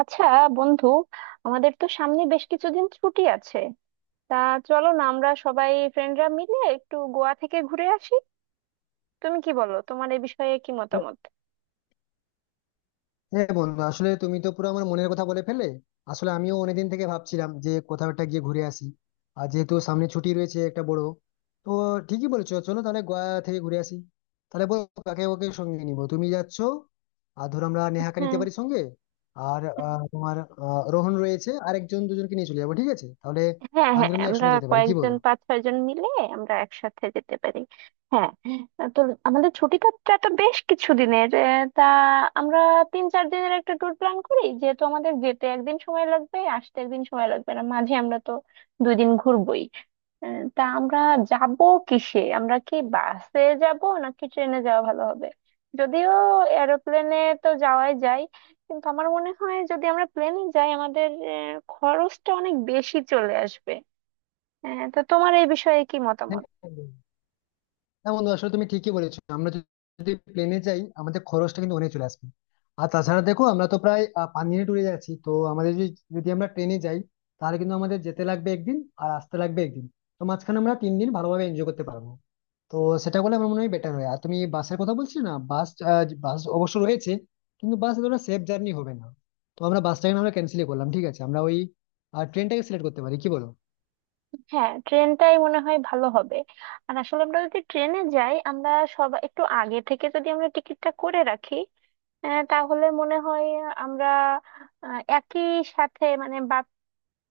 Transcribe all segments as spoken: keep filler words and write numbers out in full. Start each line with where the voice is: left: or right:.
right: আচ্ছা, বন্ধু, আমাদের তো সামনে বেশ কিছুদিন ছুটি আছে, তা চলো না আমরা সবাই ফ্রেন্ডরা মিলে একটু গোয়া থেকে ঘুরে আসি। তুমি কি বলো, তোমার এই বিষয়ে কি মতামত?
left: হ্যাঁ বন্ধু, আসলে তুমি তো পুরো আমার মনের কথা বলে ফেলে। আসলে আমিও অনেকদিন থেকে ভাবছিলাম যে কোথাও একটা গিয়ে ঘুরে আসি। আর যেহেতু সামনে ছুটি রয়েছে একটা বড়, তো ঠিকই বলেছো, চলো তাহলে গোয়া থেকে ঘুরে আসি। তাহলে বলো, কাকে ওকে সঙ্গে নিবো, তুমি যাচ্ছ? আর ধরো, আমরা নেহাকে নিতে
right: হ্যাঁ,
left: পারি সঙ্গে। আর
right: হ্যাঁ,
left: আহ, তোমার আহ, রোহন রয়েছে, আর একজন দুজনকে নিয়ে চলে যাবো, ঠিক আছে? তাহলে
right: হ্যাঁ, হ্যাঁ।
left: আঞ্জন মিলে
right: আমরা
left: একসঙ্গে যেতে পারি, কি
right: কয়েকজন,
left: বলো?
right: পাঁচ ছয় জন মিলে আমরা একসাথে যেতে পারি। হ্যাঁ। তো আমাদের ছুটিটা টা তো বেশ কিছু দিনের। তা আমরা তিন চার দিনের একটা ট্যুর প্ল্যান করি, যেহেতু আমাদের যেতে একদিন সময় লাগবে, আসতে একদিন সময় লাগবে, না মাঝে আমরা তো দুই দিন ঘুরবোই। আহ, তা আমরা যাব কিসে? আমরা কি বাসে যাব নাকি ট্রেনে যাওয়া ভালো হবে? যদিও এরোপ্লেনে তো যাওয়াই যায়, কিন্তু আমার মনে হয় যদি আমরা প্লেনে যাই আমাদের আহ, খরচটা অনেক বেশি চলে আসবে। আহ, তো তোমার এই বিষয়ে কি
left: হ্যাঁ,
right: মতামত?
left: হ্যাঁ বন্ধু, আসলে তুমি ঠিকই বলেছো, আমরা যদি প্লেনে যাই আমাদের খরচটা কিন্তু অনেক চলে আসবে। আর তাছাড়া দেখো, আমরা তো প্রায় আহ, পাঁচ দিনে ট্যুরে যাচ্ছি, তো আমাদের যদি, যদি আমরা ট্রেনে যাই, তাহলে কিন্তু আমাদের যেতে লাগবে একদিন, আর আসতে লাগবে একদিন। তো মাঝখানে আমরা তিন দিন ভালোভাবে এনজয় করতে পারবো। তো সেটা করলে আমার মনে হয় বেটার হয়। আর তুমি বাসের কথা বলছিলে না, বাস আহ, বাস অবশ্য রয়েছে, কিন্তু বাস এতটা সেফ জার্নি হবে না। তো আমরা বাসটাকে না, আমরা ক্যান্সেলই করলাম, ঠিক আছে? আমরা ওই ট্রেনটাকে সিলেক্ট করতে পারি, কি বলো?
right: হ্যাঁ, ট্রেনটাই মনে হয় ভালো হবে। আর আসলে আমরা যদি ট্রেনে যাই, আমরা সব একটু আগে থেকে যদি আমরা টিকিটটা করে রাখি, আহ, তাহলে মনে হয় আমরা আহ, একই সাথে মানে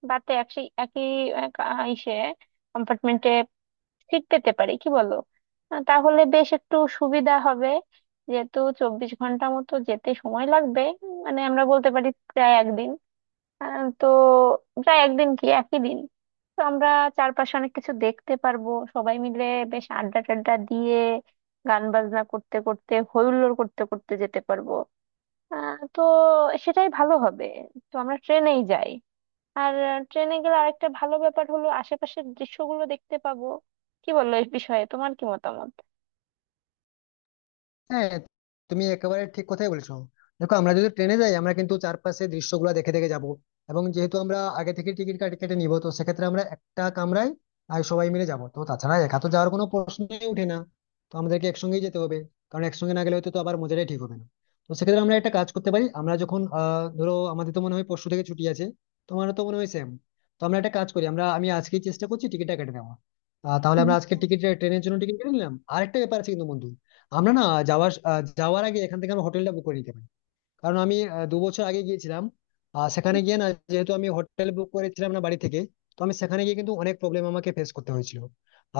right: বাতে একই একই আহ, কা- ইসে কম্পার্টমেন্টে সিট পেতে পারি, কি বলো? আহ, তাহলে বেশ একটু সুবিধা হবে, যেহেতু চব্বিশ ঘন্টা মতো যেতে সময় লাগবে। মানে আমরা বলতে পারি প্রায় একদিন। আহ, তো প্রায় একদিন কি একই দিন। তো আমরা চারপাশে অনেক কিছু দেখতে পারবো সবাই মিলে, বেশ আড্ডা টাড্ডা দিয়ে, গান বাজনা করতে করতে, হই হুল্লোড় করতে করতে যেতে পারবো। আহ, তো সেটাই ভালো হবে। তো আমরা ট্রেনেই যাই। আর ট্রেনে গেলে আরেকটা ভালো ব্যাপার হলো আশেপাশের দৃশ্যগুলো দেখতে পাবো। কি বললো, এই বিষয়ে তোমার কি মতামত?
left: হ্যাঁ, তুমি একেবারে ঠিক কথাই বলেছো। দেখো, আমরা যদি ট্রেনে যাই আমরা কিন্তু চারপাশে দৃশ্যগুলো দেখে দেখে যাব। এবং যেহেতু আমরা আগে থেকে টিকিট কাটে কেটে নিব, তো সেক্ষেত্রে আমরা একটা কামরায় আর সবাই মিলে যাব। তো তাছাড়া একা তো যাওয়ার কোনো প্রশ্নই উঠে না। তো আমাদেরকে একসঙ্গেই যেতে হবে, কারণ একসঙ্গে না গেলে হয়তো তো আবার মজাটাই ঠিক হবে না। তো সেক্ষেত্রে আমরা একটা কাজ করতে পারি। আমরা যখন আহ ধরো, আমাদের তো মনে হয় পরশু থেকে ছুটি আছে, তোমারও তো মনে হয় সেম। তো আমরা একটা কাজ করি, আমরা আমি আজকেই চেষ্টা করছি টিকিটটা কেটে নেওয়া। আহ, তাহলে
right: উম,
left: আমরা আজকে টিকিট, ট্রেনের জন্য টিকিট কেটে নিলাম। আরেকটা ব্যাপার আছে কিন্তু বন্ধু, আমরা না, যাওয়ার আহ, যাওয়ার আগে এখান থেকে আমরা হোটেলটা বুক করে নিতে পারি। কারণ আমি আহ, দু বছর আগে গিয়েছিলাম, আহ, সেখানে গিয়ে না, যেহেতু আমি হোটেল বুক করেছিলাম না বাড়ি থেকে, তো আমি সেখানে গিয়ে কিন্তু অনেক প্রবলেম আমাকে ফেস করতে হয়েছিল।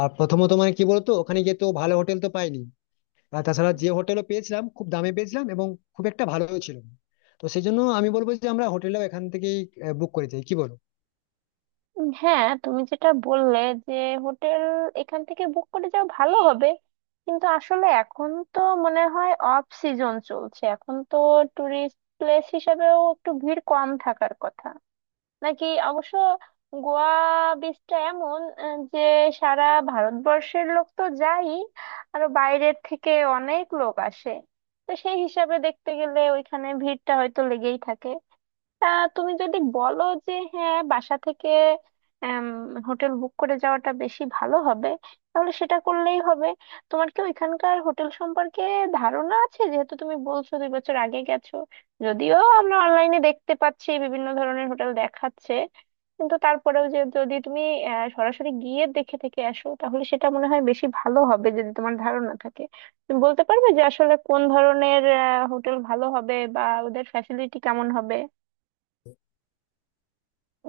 left: আর প্রথমত মানে কি বলতো, ওখানে গিয়ে তো ভালো হোটেল তো পাইনি। আর তাছাড়া যে হোটেলও পেয়েছিলাম, খুব দামে পেয়েছিলাম, এবং খুব একটা ভালো ছিল না। তো সেই জন্য আমি বলবো যে আমরা হোটেলটাও এখান থেকেই বুক করে যাই, কি বলো?
right: উম, হ্যাঁ, তুমি যেটা বললে, যে হোটেল এখান থেকে বুক করে যাও ভালো হবে। কিন্তু আসলে এখন তো মনে হয় অফ সিজন চলছে, এখন তো টুরিস্ট প্লেস হিসেবেও একটু ভিড় কম থাকার কথা। নাকি অবশ্য গোয়া বিচটা এমন আহ, যে সারা ভারতবর্ষের লোক তো যাই, আরো বাইরের থেকে অনেক লোক আসে। তো সেই হিসাবে দেখতে গেলে ওইখানে ভিড়টা হয়তো লেগেই থাকে। তা তুমি যদি বলো যে হ্যাঁ, বাসা থেকে হোটেল বুক করে যাওয়াটা বেশি ভালো হবে, তাহলে সেটা করলেই হবে। তোমার কি ওইখানকার হোটেল সম্পর্কে ধারণা আছে? যেহেতু তুমি বলছো দুই বছর আগে গেছো। যদিও আমরা অনলাইনে দেখতে পাচ্ছি বিভিন্ন ধরনের হোটেল দেখাচ্ছে, কিন্তু তারপরেও যে যদি তুমি আহ, সরাসরি গিয়ে দেখে থেকে আসো, তাহলে সেটা মনে হয় বেশি ভালো হবে। যদি তোমার ধারণা থাকে, তুমি বলতে পারবে যে আসলে কোন ধরনের হোটেল ভালো হবে বা ওদের ফ্যাসিলিটি কেমন হবে,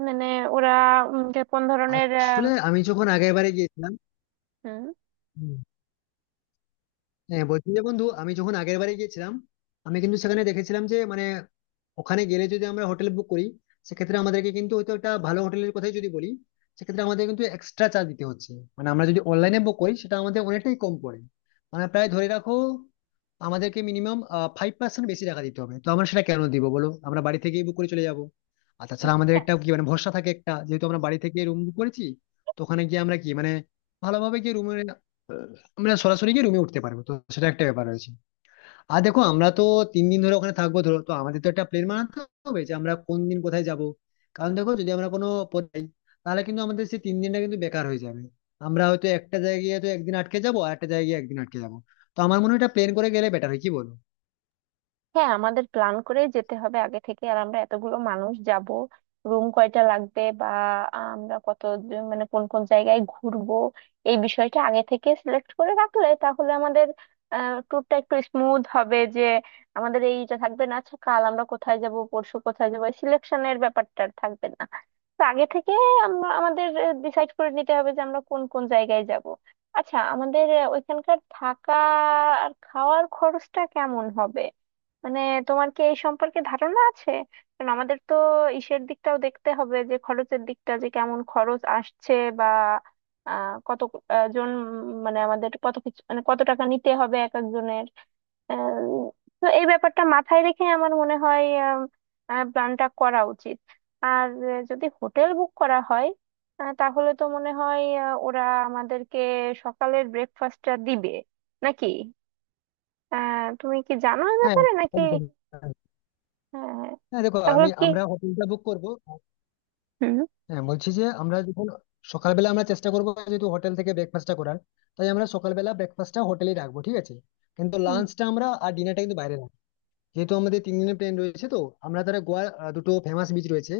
right: মানে ওরা উম, যে কোন ধরনের আহ,
left: আসলে আমি যখন আগের বারে গিয়েছিলাম,
right: হুম।
left: হ্যাঁ, বলছি যে বন্ধু, আমি যখন আগের বারে গিয়েছিলাম আমি কিন্তু সেখানে দেখেছিলাম যে মানে, ওখানে গেলে যদি আমরা হোটেল বুক করি, সেক্ষেত্রে আমাদেরকে কিন্তু হয়তো একটা ভালো হোটেলের কথাই যদি বলি, সেক্ষেত্রে আমাদের কিন্তু এক্সট্রা চার্জ দিতে হচ্ছে। মানে আমরা যদি অনলাইনে বুক করি সেটা আমাদের অনেকটাই কম পড়ে। মানে প্রায় ধরে রাখো, আমাদেরকে মিনিমাম ফাইভ পার্সেন্ট বেশি টাকা দিতে হবে, তো আমরা সেটা কেন দিব বলো, আমরা বাড়ি থেকেই বুক করে চলে যাবো। আর তাছাড়া আমাদের একটা কি মানে ভরসা থাকে একটা, যেহেতু আমরা বাড়ি থেকে রুম বুক করেছি, তো ওখানে গিয়ে আমরা কি মানে ভালোভাবে গিয়ে রুমে, আমরা সরাসরি গিয়ে রুমে উঠতে পারবো, তো সেটা একটা ব্যাপার রয়েছে। আর দেখো, আমরা তো তিন দিন ধরে ওখানে থাকবো, ধরো তো আমাদের তো একটা প্ল্যান বানাতে হবে যে আমরা কোন দিন কোথায় যাব। কারণ দেখো, যদি আমরা কোনো পথে যাই, তাহলে কিন্তু আমাদের সেই তিন দিনটা কিন্তু বেকার হয়ে যাবে। আমরা হয়তো একটা জায়গায় গিয়ে তো একদিন আটকে যাবো, আর একটা জায়গায় গিয়ে একদিন আটকে যাবো। তো আমার মনে হয় এটা প্ল্যান করে গেলে বেটার হয়, কি বলো?
right: হ্যাঁ, আমাদের প্ল্যান করে যেতে হবে আগে থেকে। আর আমরা এতগুলো মানুষ যাব, রুম কয়টা লাগবে বা আমরা কত জন- মানে কোন কোন জায়গায় ঘুরবো, এই বিষয়টা আগে থেকে সিলেক্ট করে রাখলে তাহলে আমাদের ট্যুরটা একটু স্মুথ হবে। যে আমাদের এইটা থাকবে না, আচ্ছা কাল আমরা কোথায় যাব, পরশু কোথায় যাবো, সিলেকশনের ব্যাপারটা আর থাকবে না। তো আগে থেকে আমরা আমাদের ডিসাইড করে নিতে হবে যে আমরা কোন কোন জায়গায় যাব। আচ্ছা, আমাদের আহ, ওইখানকার থাকা আর খাওয়ার খরচটা কেমন হবে, মানে তোমার কি এই সম্পর্কে ধারণা আছে? কারণ আমাদের তো ইসের দিকটাও দেখতে হবে যে খরচের দিকটা, যে কেমন খরচ আসছে বা আহ, কত আহ, জন উম, মানে আমাদের কত কিছু, মানে কত টাকা নিতে হবে এক একজনের। আহ, তো এই ব্যাপারটা মাথায় রেখে আমার মনে হয় প্ল্যানটা করা উচিত। আর আহ, যদি হোটেল বুক করা হয়, আহ, তাহলে তো মনে হয় আহ, ওরা আমাদেরকে সকালের ব্রেকফাস্টটা দিবে নাকি? আহ তুমি কি জানো এই
left: হ্যাঁ,
right: ব্যাপারে নাকি?
left: একদম।
right: হ্যাঁ, হ্যাঁ।
left: হ্যাঁ দেখো,
right: তাহলে
left: আমি
right: কি?
left: আমরা হোটেলটা বুক করবো।
right: হুম।
left: হ্যাঁ, বলছি যে আমরা যখন সকালবেলা আমরা চেষ্টা করবো, যেহেতু হোটেল থেকে ব্রেকফাস্টটা করার, তাই আমরা সকালবেলা ব্রেকফাস্টটা হোটেলেই রাখবো, ঠিক আছে। কিন্তু
right: হুম,
left: লাঞ্চটা আমরা আর ডিনারটা কিন্তু বাইরে রাখবো না। যেহেতু আমাদের তিন দিনের প্ল্যান রয়েছে, তো আমরা তাহলে গোয়া আহ, দুটো ফেমাস বিচ রয়েছে,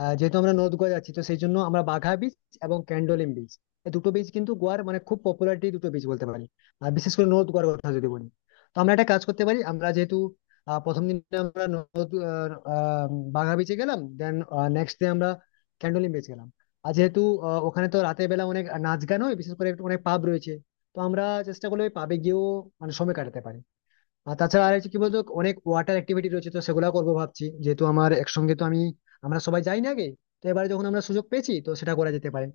left: আহ, যেহেতু আমরা
right: হুম,
left: নর্থ গোয়া যাচ্ছি, তো সেই জন্য আমরা বাঘা বিচ এবং
right: হুম।
left: ক্যান্ডোলিম বিচ, এই দুটো বিচ কিন্তু গোয়ার মানে খুব পপুলারিটি দুটো বিচ বলতে পারি। আর বিশেষ করে নর্থ গোয়ার কথা যদি বলি, তো আমরা একটা কাজ করতে পারি, আমরা যেহেতু আহ, প্রথম দিন আমরা নর্থ আহ, আহ, বাঘা বিচে গেলাম, দেন নেক্সট ডে আমরা ক্যান্ডোলিম বিচ গেলাম। আর যেহেতু আহ, ওখানে তো রাতের বেলা অনেক নাচ গান হয়, বিশেষ করে একটু অনেক পাব রয়েছে, তো আমরা চেষ্টা করলে ওই পাবে গিয়েও মানে সময় কাটাতে পারি। আর তাছাড়া আর হচ্ছে কি বলতো, অনেক ওয়াটার অ্যাক্টিভিটি রয়েছে, তো সেগুলো করবো ভাবছি, যেহেতু আমার একসঙ্গে তো আমি, আমরা সবাই যাই না আগে, তো এবারে যখন আমরা সুযোগ পেয়েছি, তো সেটা করা যেতে পারে।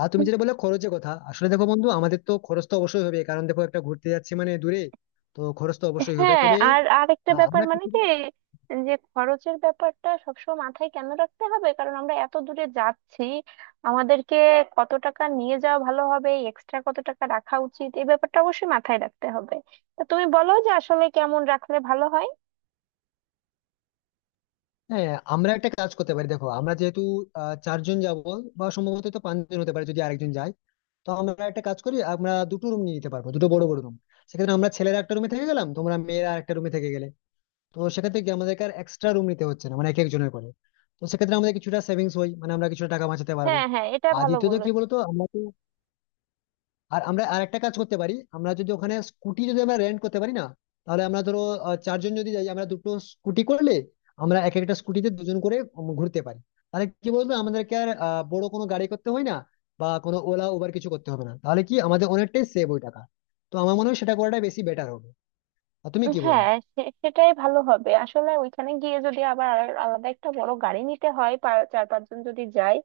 left: আর তুমি যেটা বললে খরচের কথা, আসলে দেখো বন্ধু, আমাদের তো খরচ তো অবশ্যই হবে, কারণ দেখো একটা ঘুরতে যাচ্ছি মানে দূরে, তো খরচ তো অবশ্যই হবে,
right: হ্যাঁ,
left: তবে
right: আর আরেকটা
left: আহ,
right: ব্যাপার,
left: আমরা
right: মানে কি
left: কিছু-,
right: যে খরচের ব্যাপারটা সবসময় মাথায় কেন রাখতে হবে, কারণ আমরা এত দূরে যাচ্ছি। আমাদেরকে কত টাকা নিয়ে যাওয়া ভালো হবে, এক্সট্রা কত টাকা রাখা উচিত, এই ব্যাপারটা অবশ্যই মাথায় রাখতে হবে। তা তুমি বলো যে আসলে কেমন রাখলে ভালো হয়?
left: হ্যাঁ, আমরা একটা কাজ করতে পারি। দেখো, আমরা যেহেতু আহ, চারজন যাব বা সম্ভবত তো পাঁচজন হতে পারে যদি আরেকজন যায়, তো আমরা একটা কাজ করি, আমরা দুটো রুম নিয়ে নিতে পারবো, দুটো বড় বড় রুম। সেক্ষেত্রে আমরা ছেলেরা একটা রুমে থেকে গেলাম, তোমরা মেয়েরা একটা রুমে থেকে গেলে, তো সেক্ষেত্রে কি আমাদেরকে আর এক্সট্রা রুম নিতে হচ্ছে না, মানে এক একজনের করে। তো সেক্ষেত্রে আমাদের কিছুটা সেভিংস হয়, মানে আমরা কিছুটা টাকা বাঁচাতে পারবো।
right: হ্যাঁ, হ্যাঁ, এটা
left: আর
right: ভালো
left: দ্বিতীয়ত কি
right: বলেছো।
left: বলতো, আমরা তো, আর আমরা আর একটা কাজ করতে পারি, আমরা যদি ওখানে স্কুটি যদি আমরা রেন্ট করতে পারি না, তাহলে আমরা ধরো, আহ, চারজন যদি যাই আমরা দুটো স্কুটি করলে আমরা এক একটা স্কুটিতে দুজন করে উম, ঘুরতে পারি। তাহলে কি বলতো, আমাদেরকে আর আহ, বড় কোনো গাড়ি করতে হয় না, বা কোনো ওলা উবার কিছু করতে হবে না, তাহলে কি আমাদের অনেকটাই সেভ ওই টাকা। তো আমার মনে হয় সেটা করাটাই বেশি বেটার হবে, আর তুমি কি বলো?
right: হ্যাঁ, সে- সেটাই ভালো হবে। আসলে ওইখানে গিয়ে যদি আবার আর- আলাদা একটা বড় গাড়ি নিতে হয়, পা- চার পাঁচজন যদি যায়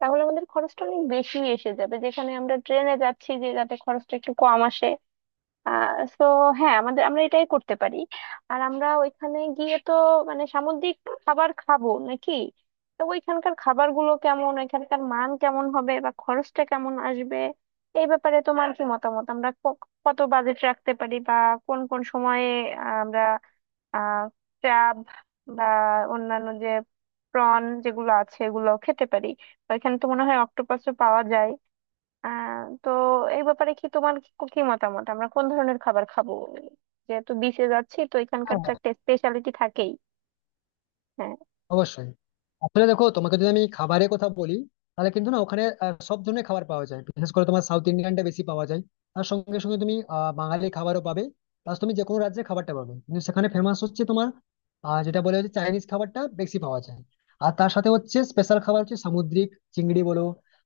right: তাহলে আমাদের খরচটা অনেক বেশি এসে যাবে, যেখানে আমরা ট্রেনে যাচ্ছি যে যাতে খরচটা একটু কম আসে। সো হ্যাঁ, আমাদের আমরা এটাই করতে পারি। আর আমরা ওইখানে গিয়ে তো মানে সামুদ্রিক খাবার খাবো নাকি? তো ওইখানকার খাবারগুলো কেমন, ওইখানকার মান কেমন হবে বা খরচটা কেমন আসবে? এই ব্যাপারে তোমার কি মতামত, আমরা ক- কত বাজেট রাখতে পারি বা কোন কোন সময়ে আমরা আহ ক্র্যাব বা অন্যান্য যে প্রন যেগুলো আছে এগুলো খেতে পারি? ওইখানে তো মনে হয় অক্টোপাসও পাওয়া যায়। আহ তো এই ব্যাপারে কি তোমার কি কি মতামত, আমরা কোন ধরনের খাবার খাবো? যেহেতু বিচে যাচ্ছি তো এখানকার তো একটা স্পেশালিটি থাকেই। হ্যাঁ,
left: অবশ্যই। আসলে দেখো, তোমাকে যদি আমি খাবারের কথা বলি, তাহলে কিন্তু না, ওখানে আহ, সব ধরনের খাবার পাওয়া যায়, বিশেষ করে তোমার সাউথ ইন্ডিয়ানটা বেশি পাওয়া যায়। তার সঙ্গে সঙ্গে তুমি আহ, বাঙালি খাবারও পাবে, প্লাস তুমি যে কোনো রাজ্যের খাবারটা পাবে। কিন্তু সেখানে ফেমাস হচ্ছে তোমার আহ, যেটা বলে হচ্ছে, চাইনিজ খাবারটা বেশি পাওয়া যায়। আর তার সাথে হচ্ছে স্পেশাল খাবার হচ্ছে সামুদ্রিক, চিংড়ি বলো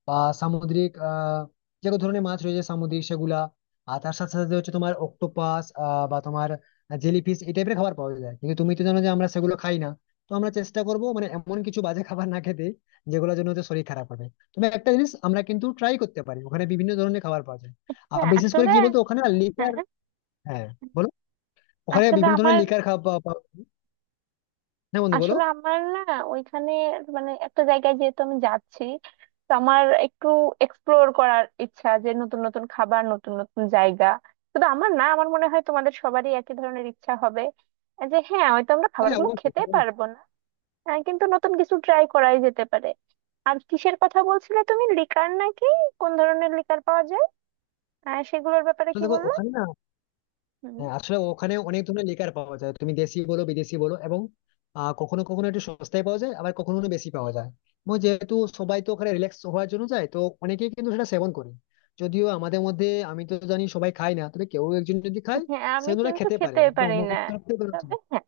left: বা সামুদ্রিক আহ যে কোনো ধরনের মাছ রয়েছে সামুদ্রিক, সেগুলা আর তার সাথে সাথে হচ্ছে তোমার অক্টোপাস বা তোমার জেলিফিশ, এই টাইপের খাবার পাওয়া যায়, কিন্তু তুমি তো জানো যে আমরা সেগুলো খাই না। তো আমরা চেষ্টা করব, মানে এমন কিছু বাজে খাবার না খেতে যেগুলোর জন্য হচ্ছে শরীর খারাপ হবে। তবে একটা জিনিস আমরা কিন্তু ট্রাই করতে পারি, ওখানে বিভিন্ন ধরনের খাবার পাওয়া যায়। আর
right: হ্যাঁ,
left: বিশেষ করে
right: আসলে।
left: কি বলতো, ওখানে লিকার,
right: হ্যাঁ,
left: হ্যাঁ বলো, ওখানে
right: আসলে
left: বিভিন্ন ধরনের
right: আমার।
left: লিকার খাওয়া পাওয়া পাওয়া- হ্যাঁ বন্ধু, বলো,
right: আসলে আমার না ওইখানে, মানে একটা জায়গায় যেহেতু আমি যাচ্ছি, তো আমার একটু এক্সপ্লোর করার ইচ্ছা, যে নতুন নতুন খাবার, নতুন নতুন জায়গা। শুধু আমার না, আমার মনে হয় তোমাদের সবারই একই ধরনের ইচ্ছা হবে, যে হ্যাঁ, হয়তো আমরা
left: হ্যাঁ
right: খাবারগুলো খেতে
left: অবশ্যই,
right: পারবো না। আহ, কিন্তু নতুন কিছু ট্রাই করাই যেতে পারে। আর কিসের কথা বলছিলে তুমি, লিকার নাকি? কোন ধরনের লিকার পাওয়া যায়, আহ, সেগুলোর ব্যাপারে
left: আসলে
right: কি
left: দেখো
right: বললে?
left: ওখানে না,
right: হুম।
left: হ্যাঁ, আসলে ওখানে অনেক ধরনের লিকার পাওয়া যায়, তুমি দেশি বলো বিদেশি বলো, এবং আহ, কখনো কখনো একটু সস্তায় পাওয়া যায়, আবার কখনো কখনো বেশি পাওয়া যায়। এবং যেহেতু সবাই তো ওখানে রিল্যাক্স হওয়ার জন্য যায়, তো অনেকেই কিন্তু সেটা সেবন করে। যদিও আমাদের মধ্যে আমি তো জানি সবাই খায় না, তবে কেউ একজন যদি খায়,
right: হ্যাঁ,
left: সে
right: আমি
left: কিন্তু ওটা
right: কিন্তু
left: খেতে পারে,
right: খেতে
left: অন্তত
right: পারি
left: আমার
right: না।
left: তরফ থেকে কোনো অসুবিধা
right: তবে
left: নেই।
right: হ্যাঁ,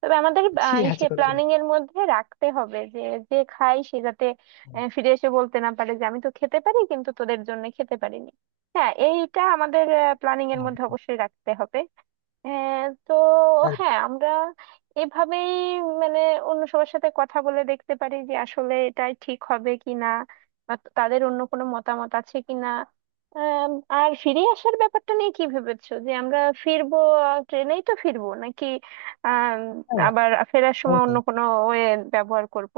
right: তবে আমাদের আহ,
left: ঠিক আছে,
right: ইসে
left: কোনো
right: প্ল্যানিং
left: সমস্যা
right: এর মধ্যে রাখতে হবে যে, যে খাই সে যাতে
left: নেই।
right: আহ, ফিরে এসে বলতে না পারে যে আমি তো খেতে পারি কিন্তু তোদের জন্য খেতে পারিনি। হ্যাঁ, এইটা আমাদের প্ল্যানিং এর
left: হ্যাঁ,
right: মধ্যে অবশ্যই রাখতে হবে। হ্যাঁ। তো
left: হ্যাঁ,
right: হ্যাঁ, আমরা এভাবেই মানে অন্য সবার সাথে কথা বলে দেখতে পারি যে আসলে এটাই ঠিক হবে কি না, বা তাদের অন্য কোনো মতামত আছে কি না। আম, আর ফিরে আসার ব্যাপারটা নিয়ে কি ভেবেছো, যে আমরা ফিরবো, ট্রেনেই তো ফিরবো নাকি আম,
left: হ্যাঁ, হ্যাঁ,
right: আবার ফেরার সময় অন্য
left: অবশ্যই।
right: কোনো ওয়ে ব্যবহার করব?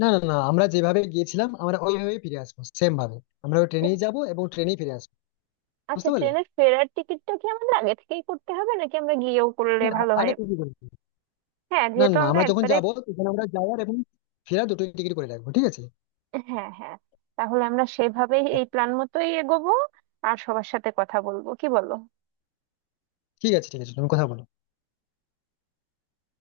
left: না, না, না, আমরা যেভাবে গিয়েছিলাম আমরা ওইভাবেই ফিরে আসবো, সেম ভাবে। আমরা ওই ট্রেনেই যাবো এবং ট্রেনেই ফিরে আসবো।
right: আচ্ছা,
left: বুঝতে পারলে?
right: ট্রেনের ফেরার টিকিটটা কি আমাদের আগে থেকেই করতে হবে নাকি আমরা গিয়েও করলে
left: না,
right: ভালো
left: আরে
right: হয়?
left: তুমি,
right: হ্যাঁ,
left: না,
right: যেহেতু
left: না,
right: আমরা
left: আমরা যখন
right: একবারে।
left: যাবো তখন আমরা যাওয়ার এবং ফেরার দুটোই টিকিট করে রাখবো, ঠিক আছে।
right: হ্যাঁ, হ্যাঁ, তাহলে আমরা সেভাবেই এই প্ল্যান মতোই এগোবো। আর সবার সাথে কথা বলবো, কি বলো?
left: ঠিক আছে, ঠিক আছে, তুমি কথা বলো।